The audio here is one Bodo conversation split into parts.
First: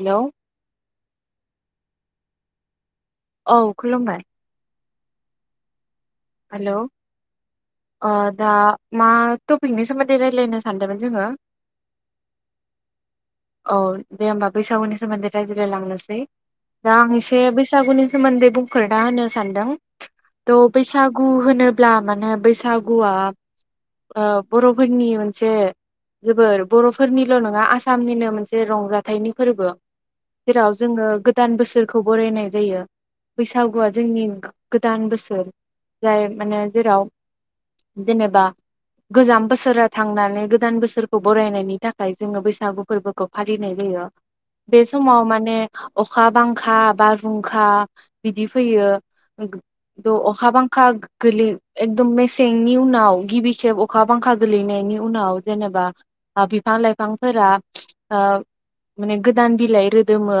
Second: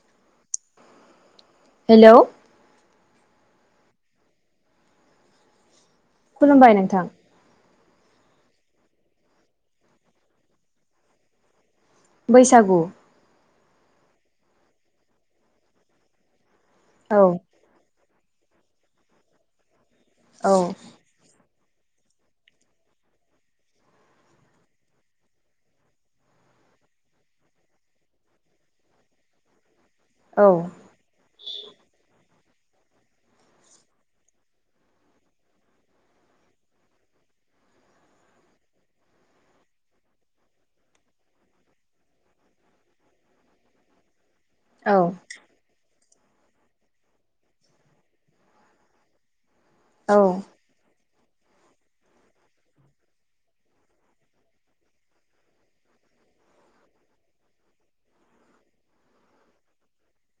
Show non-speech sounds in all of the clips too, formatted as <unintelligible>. हेलौ'। हेलौ'। औ खुलुमबाय। खुलुमबाय हेलौ' नोंथां ओ दा मा टपिकनि सोमोन्दै रायलायनो सानदोंमोन जोङो? बैसागु। औ दे होमबा बैसागुनि सोमोन्दै रायज्लायलांनोसै। दां औ एसे बैसागुनि सोमोन्दै बुंफोरना होनो सानदों। औ। गु होनोब्ला मानो बैसागुआ ओ बर'फोरनि मोनसे जोबोर बर'फोरनिल' नङा आसामनिनो मोनसे रंजाथाइनि फोरबो। औ जेराव जोङो गोदान बोसोरखौ बरायनाय जायो बैसागुआ जोंनि गो-गोदान बोसोर। जाय माने जेराव जेनेबा गोजाम बोसोरा थांनानै गोदान बोसोरखौ बरायनायनि थाखाय जोङो बैसागु फोरबोखौ फालिनाय जायो। बे औ समाव माने अखा बांखा बारहुंखा बिदि फैयो औ। खा गोलै एकदम मेसेंनि उनाव गिबि खेब अखा बांखा गोलैनायनि उनाव जेनेबा बिफां लाइफांफोरा ओ माने गोदान बिलाइ रोदोमो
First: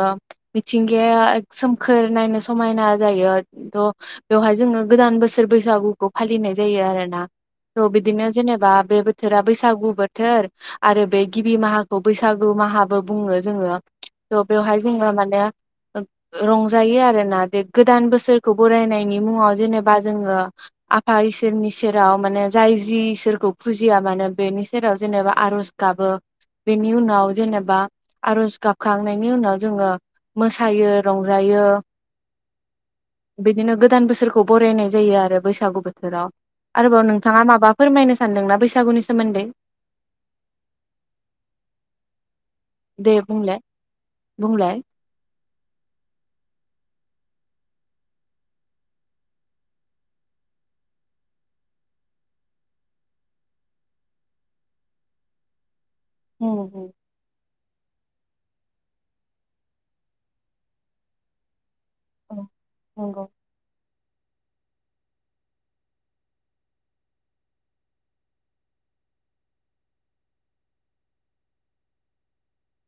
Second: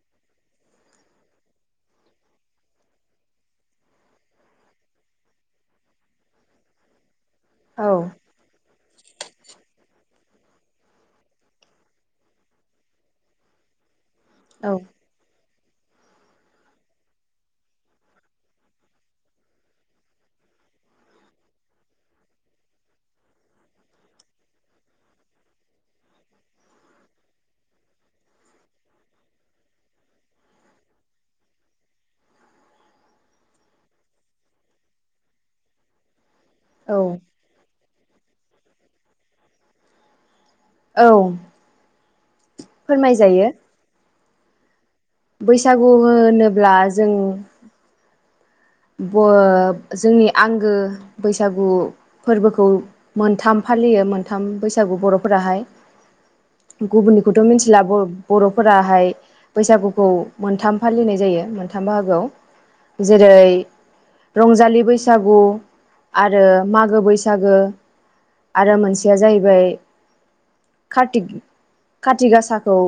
मिथिंगाया सोमखोर नायनो समायना जायो थह' बेवहाय जोङो गोदान बोसोर बैसागुखौ फालिनाय जायो आरोना। औ थ' बिदिनो जेनेबा बे बोथोरा बैसागु बो थोर आरो बे गिबि माहाखौ बैसागु माहाबो बुङो जोङो। थ' बेवहाय जोंना माने रंजायो आरोना बेे गोदान बोसोरखौ बरायनायनि मुङाव जेने बा जोङो आफा इसोरनि सेराव माने जाय जि इसोरखौ फुजिया मानो बेनि सेराव जेनेबा आर'ज गाबो बेनि उनाव जेनेबा आर'ज गाबखांनायनि उनाव जोङो मोसायो रंजायो बिदिनो गोदान बोसोरखौ। बरायनाय जायो आरो बैसागु बोथोराव। औ आरोबाव नोंथाङा माबा फोरमायनो सानदोंना बैसागुनि सोमोन्दै। औ। दे फोरमाय जायो। बुंलाय बुंलाय। बैसागु होनोब्ला जों <unintelligible> जोंनि आंगो बैसागु फोरबोखौ मोनथाम फालियो मोनथाम बैसागु बर'फोराहाय। उम उम गुबुननिखौथ' मिथि <unintelligible> बर'फोराहाय बैसागुखौ मोनथाम फालिनाय जायो। थाम बाहागोआव औ नंगौ जेरै रंजालि बैसागु आरो मागो बैसागो आरो मोनसेया जाहैबाय कारति किति गासाखौ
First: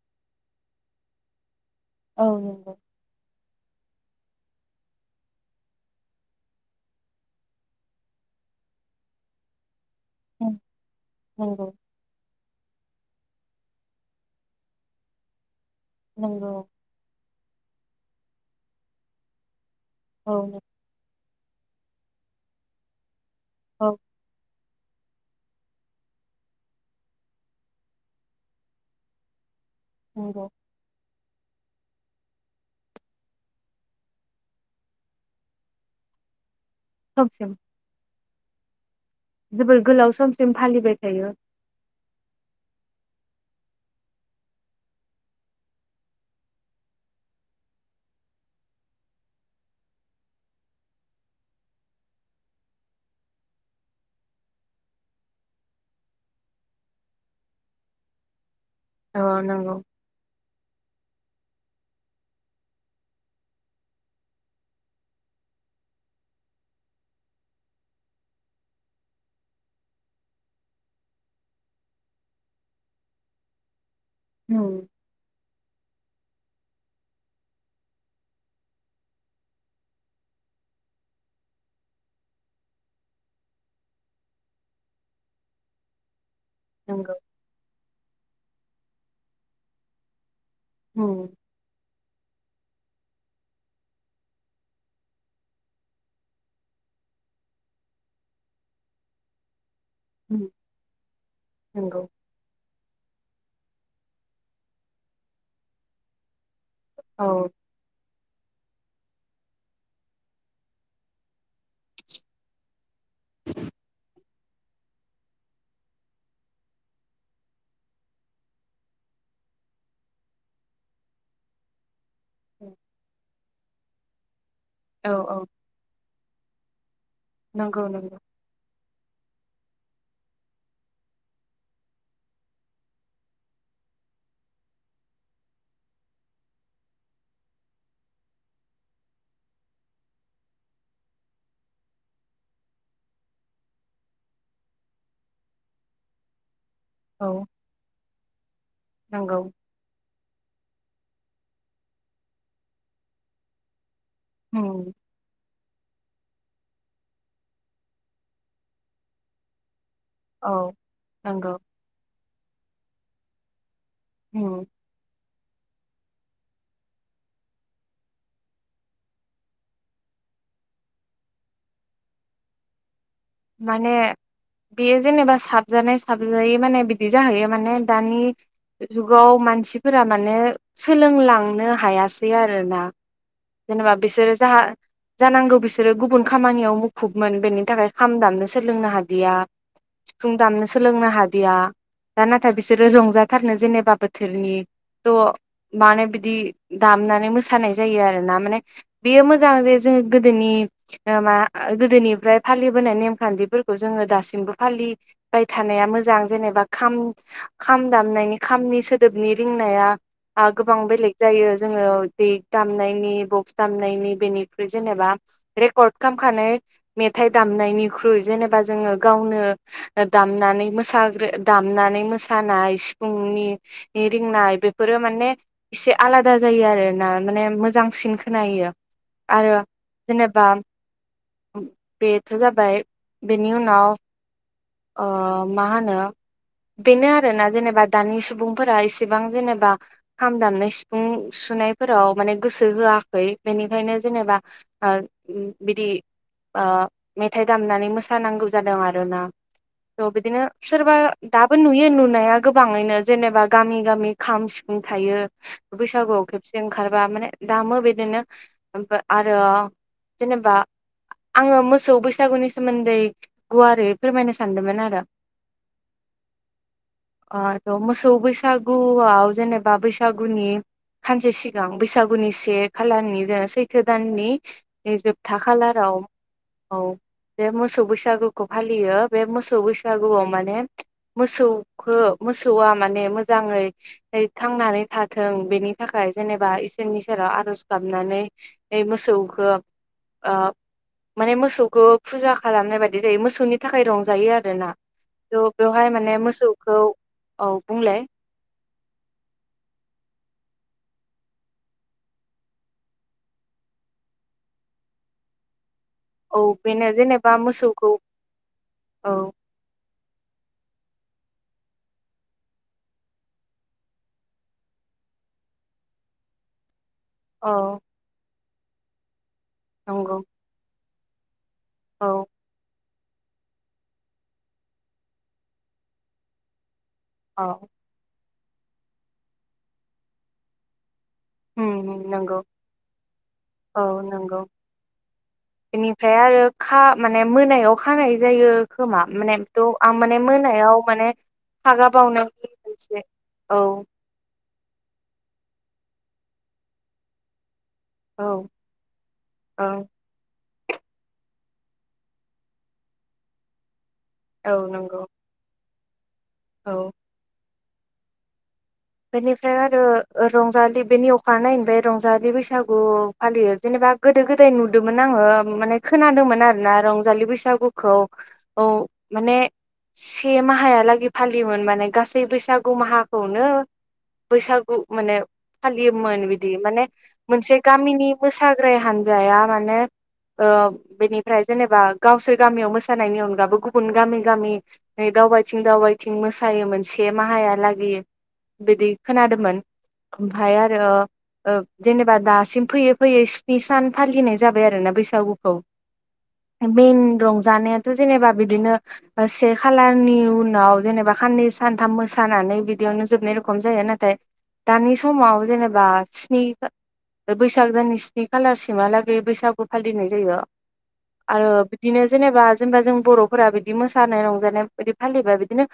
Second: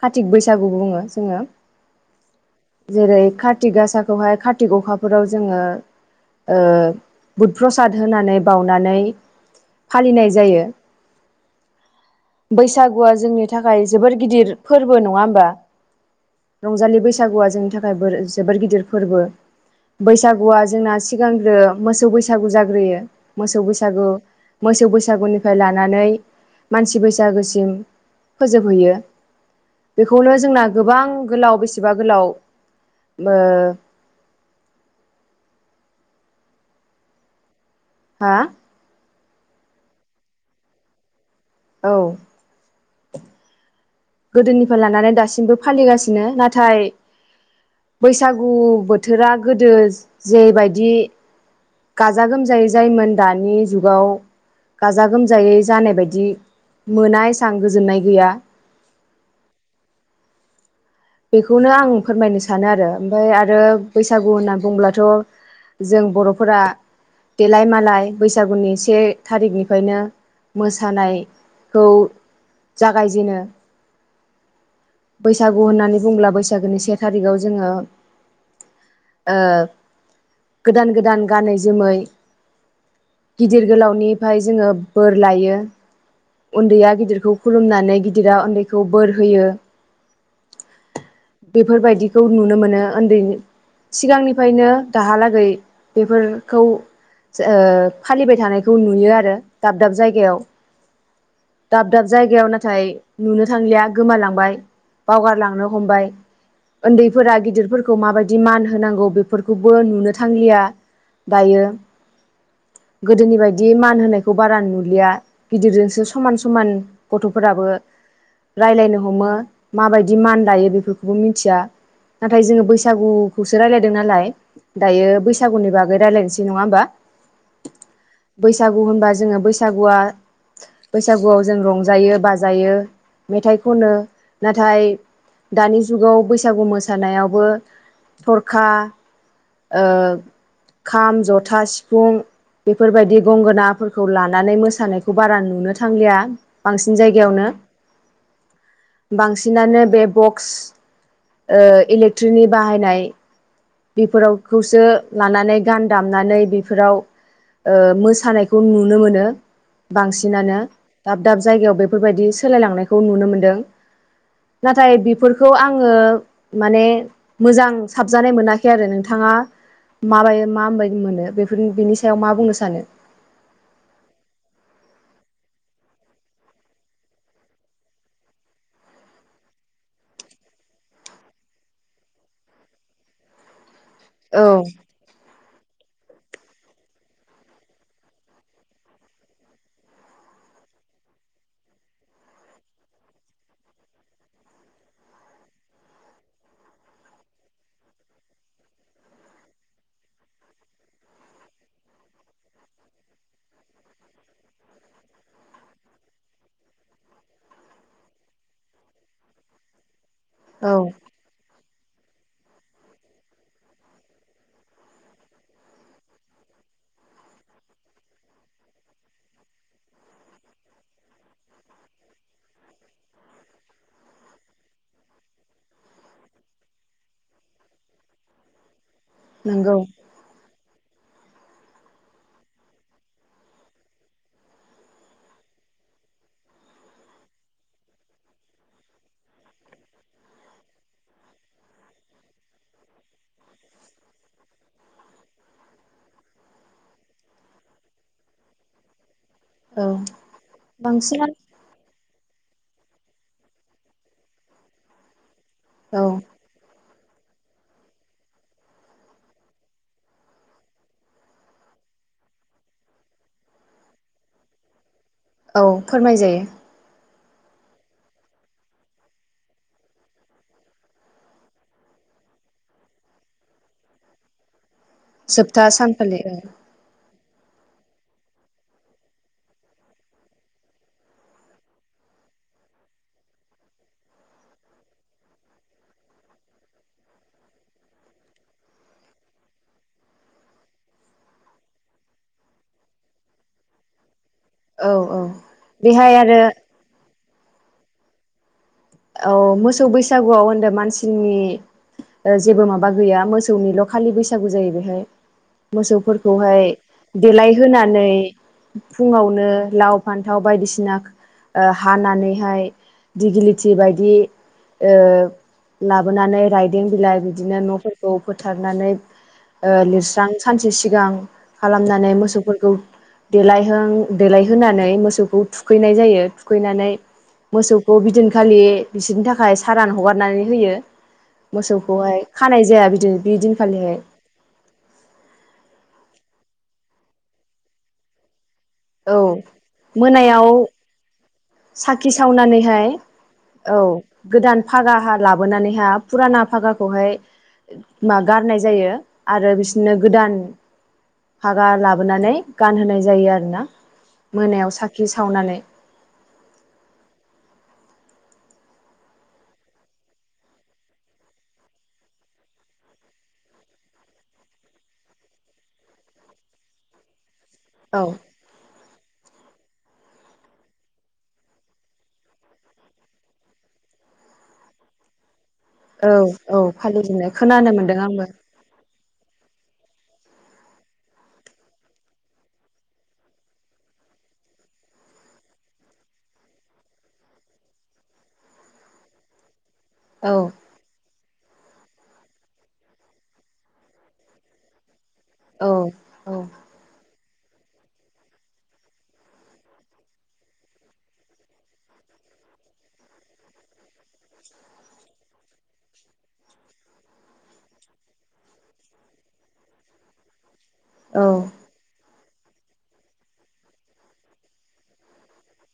कातिक बैसागु बुङो जोङो। औ नंगौ जेरै थि गासाखौहाय खा थि अखाफोराव जोङो ओ बुध प्रसाद होनानै बाउनानै फालिनाय जायो। नंगौ बैसागुआ जोंनि थाखाय जोबोर गिदिर फोरबो नङा होमबा। नोंगौ रंजालि बैसागुआ जोंनि थाखाय जोबोर गिदिर फोरबो औ बैसागुआ जोंना सिगांग्रो मोसौ बैसागु जाग्रोयो मोसौ औ बैसागु मोसौ बैसागुनिफ्राय लानानै मानसि बैसागोसिम फोजोबहैयो बेखौनो नंगौ जोंना गोबां गोलाव बेसेबा गोलाव ओ समसिम हा जोबोर गोलाव समसिम फालिबाय थायो औ गोदोनिफ्राय लानानै दासिमबो फालिगासिनो नाथाय बैसागु बोथोरा गोदो जेबायदि गाजा गोमजायै जायोमोन दानि जुगाव गाजा गोमजायै जानाय बायदि मोनासां गोजोननाय गैया औ नंगौ बेखौनो आं फोरमायनो सानो आरो ओमफफ्राय आरो बैसागु होनना बुंङोब्लाथ' जों बर'फोरा देलाय मालाय बैसागुनि से थारिखनिफ्रायनो मोसानायखौ जागायजेनो औ बैसागु होननानै बुंब्ला बैसागोनि से थारिखाव जोङो ओ गोदान गोदान गानै जोमै गिदिर गोलावनिफ्राय जोङो बोर लायो उन्दैया नंगौ गिदिरखौ खुलुमनानै गिदिरा उन्दैखौ बोर होयो उम बेफोरबायदि खौ नुनो मोनो उन्दै सिगांनिफ्रायनो दाहालागै बेफोरखौ जाफालिबाय थानायखौ नुयो आरो दाब दाब जायगायाव उम दाब नंगौ दाब जायगायाव नाथाय नुनो थांलिया गोमालांबाय बावगारलांनो हम्बाइ औ उन्दैफोरा गिदिरफोरखौ माबायदि मान हो होनांगौ बेफोरखौबो नुनो थांलिया दायो गोदोनि बायदि मान होनाय खौ बारा नुलिया गिदिरजोंसो समान समान गथफोराबो रायलायनो हमो माबायदि मान लायो बेफोरखौबो मिथिया नाथाय जोङो बैसागुखौ जों रायलायदों नालाय दायो औ औ बैसागुनि बागै रायलायनोसै नङा होमबा नंगौ नंगौ बैसागु होनबा जोङो बैसागुआ बैसागुआव जों रंजायो बाजायो मेथाइ खनो नाथाय दानि जुगाव बैसागु मोसानायावबो थरखा ओ खाम जथा सिफुं बेफोरबायदि गंगोनाफोरखौ लानानै मोसानायखौ बारा नुनो थांलिया बांसिन औ जायगायावनो नंगौ बांसिनानो बे बक <inaudible> ओ इलेक्ट्रिनि बाहायनाय बेफोरावखौसो उम लानानै गान दामनानै बेफोराव ओ मोसानायखौ नुनो मोनो औ बांसिनानो दाब दाब नंगौ जायगायाव बेफोरबायदि सोलायलांनायखौ नुनो मोनदों उम नाथाय बि फोरखौ आङो माने मोजां साबजानाय मोनाखै खै आरो नोंथाङा माबाय मााबायदि मोनो बेफोर बेनि सायाव मा बुंनो सानो माने बेयो जेनेबा साबजानाय साबजायै माने बिदि जाहैयो माने दानि जुगाव मानसिफोरा माने सोलोंलांनो हायासै आरोना जेनेबा बिसोरो औ जाहा जानांगौ बिसोर सोरो गुबुन खामानियाव मुखुबमोन बेनि थाखाय खाम दामनो सोलोंनो हादिया सिफुं दामनो सोलोंनो हादिया दा नाथाय बिसोरो रंजाथारनो जेनेबा बोथोरनि थ' मानो बिदि दामनानै मोसानाय जायो आरोना माने बेयो मोजां जे जोङो गोदोनि मा गोदोनिफ्राय फालि बोनाय नेमखान्थिफोरखौ जोङो दासिमबो फालिबाय थानाया मोजां जेनेबा खाम खाम दामनायनि खामनि सोदोबनि रिंनाया आ औ गोबां बेलेग जायो जोङो देग दामनायनि बक्स दामनायनि बेनिख्रु जेनेबा रेकर्ड खालामखानाय मेथाइ दामनायनिख्रुइ जेनेबा जोङो गावनो दामनानै मोसाग्रो दामनानै मोसानाय सिफुंनि रिंनाय बेफोरो माने एसे आलादा जायो आरोना माने मोजांसिन खोनायो आरो नंगौ जेनेबा बे थ' जाबाय बेनि उनाव मा ओ होनो बेनो आरोना जेनेबा दानि सुबुंफोरा एसेबां जेनेबा खाम दामनाय सिफुं सुनायफोराव माने गोसो होआखै बेनिखायनो जेनेबा बिदि ओ मेथाइ दामनानै मोसानांगौ जादों आरोना औ थ' बेदिनो सोरबा बांसिनानो दाबो नुयो नुनाया गोबाङैनो जेनेबा गामि गामि खाम सिफुं थायो औ बैसागुआव खेबसे ओंखार बा माने दामो बिदिनो आरो जेनेबा आङो मो मोसौ बैसागुनि सोमोन्दै गुवारै फोरमायनो सानदोंमोन आरो औ फोरमाय जायो अ थ' मोसौ बैसागुआव जेनेबा बैसागुनि सानसे सिगां बैसागुनि से खालनि जेन सैथो दाननि जोबथा जोप्ता खालाराव सानखालि औ बे मोसौ बैसागुखौ फालियो बे मोसौ बैसागुआव माने मोसौखौ मोसौआ माने मोजाङै थांनानै थाथों बेनि थाखाय जेनेबा इसोरनि सेराव आरज गाबनानै बे मोसौखौ ओ माने मोसौखौ फुजा खालामनाय बादि जायो मोसौनि थाखाय रंजायो आरो आरोना औ औ थ' बेवहाय बेहाय माने आरो मोसौखौ औ बुंलाय? औ मोसौ बैसागुआव होनदों मानसिनि जेबो माबा गैया मोसौनिल' खालि बैसागु जायो बेहाय औ मोसौफोरखौहाय बेनो जेनेबा देलाय मोसौखौ होनोनानै औ फुङावनो लाव फान्थाव बायदिसिना ना हानानैहाय दिगलि थि बायदि ओ लाबोनानै दें बिलाइ बिदिनो औ न'फोरखौ फोथारनानै ओ नंगौ लिरस्रां सानसे सि सिगां औ खालामनानै मोसौफोरखौ देलायहां देलायहोनानै मोसौखौ थुखैनाय जायो थुखैनानै औ मोसौखौ बिदिन खालि बिसोरनि थाखाय सारान हगारनानै होयो उम मोसौखौहाय नंगौ खानाय जाया बिदि बे औ दिनखालिहाय ओमफ्राय आरो खा माने मोनायाव खानाय जायो खोमा औ माने थ आं माने मोनायाव माने फागा साखि बावनायनि सावनानैहाय मोनसे औ गोदान फागा हा लाबोनानै हा फुराना फागाखौहाय मा औ गारनाय जायो आरो ओं बिसोरनो गोदान हागा लाबोनानै गानहोनाय जायो आरोना औ मोनायाव नंगौ साखि सावनानै औ बेनिफ्राय आरो ओ रंजालि बेनि अखा नायैनिफ्राय रंजालि बैसागु फालियो जेनेबा गोदो गोदाय नुदोंमोन आङो माने खोनादोंमोन आरोना रंजालि बैसा गुखौ औ औ माने से माहायालागै फालियोमोन माने गासै बैसागु माहाखौनो बैसागु माने औ फालियोमोन बिदि औ माने फालिजोबनाय मोनसे खोनानो मोनदों गामिनि आंबो मोसाग्राय हानजाया मान माने ओ बेनिफ्राय जेनेबा गावसोर गामियाव मोसानायनि अनगाबो गुबुन गामि गामि दावबायथिं दावबायथिं मोसायोमोन से माहायालागै बिदि खोनादोंमोन औ ओमफाय आरो ओ जेनेबा दासिम फैयै फैयै स्नि सान फालिनाय जाबाय आरो ना बैस औ - औ औ मेन <unintelligible> जानायाथ जेनेबा बिदिनो ओ से खालारनि उनाव जेनेबा खाननै सानथाम मोसानानै बिदियावनो जोबनाय खम जाया नाथाय दानि समाव जेनेबा स्नि बैसागोनि स्नि खालारसिमहालागै बैसागु फालिनाय जायो औ आरो बिदिनो जेनेबा जेनेबा जों बरफोरा बिदि मोसानाय रंजानाय बिदि फालिबा बिदिनो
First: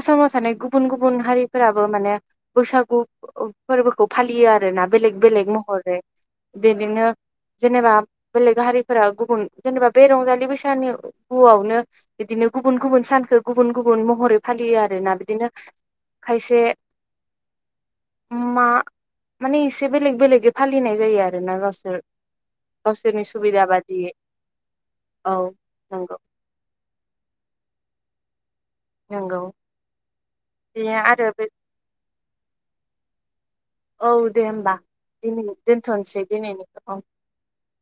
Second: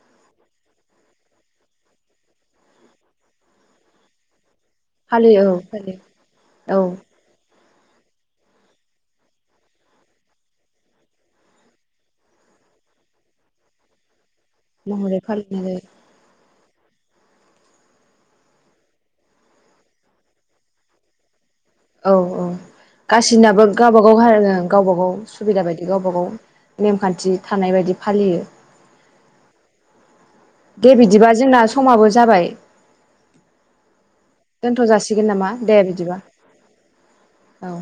आसामाव थानाय गुबुन गुबुन हारिफोराबो माने बैसागु फोरबोखौ फालियो आ रोना बेलेग फालियो बेलेग औ महरै फालियो औ बिदिनो जेनेबा बेलेग हारिफोरा गुबुन जेनेबा बे रंजालि बैसानि गुुआवनो बिदिनो गुबुन गुबुन सानखो गुबुन गुबुन महरै फालियो आरो ना महरै बिदिनो फालिनाय जायो खायसे मा माने एसे बेलेग बेलेगै फालिनाय जायो आरोना गाव औ औ गासिबनाबो बादियै गावबागाव खालामदों गावबा गाव औ सुबिदा बायदि गावबा नंगौ गाव नेमखान्थि थानाय बायदि फालियो। नोंगौ। दे बिदिबा जोंना समाबो जाबाय। औ दे होमबा दोनथ' जासिगोन दिनै नामा दे बिदिबा दोनथ'नोसै दिनैनिखौ औ। औ।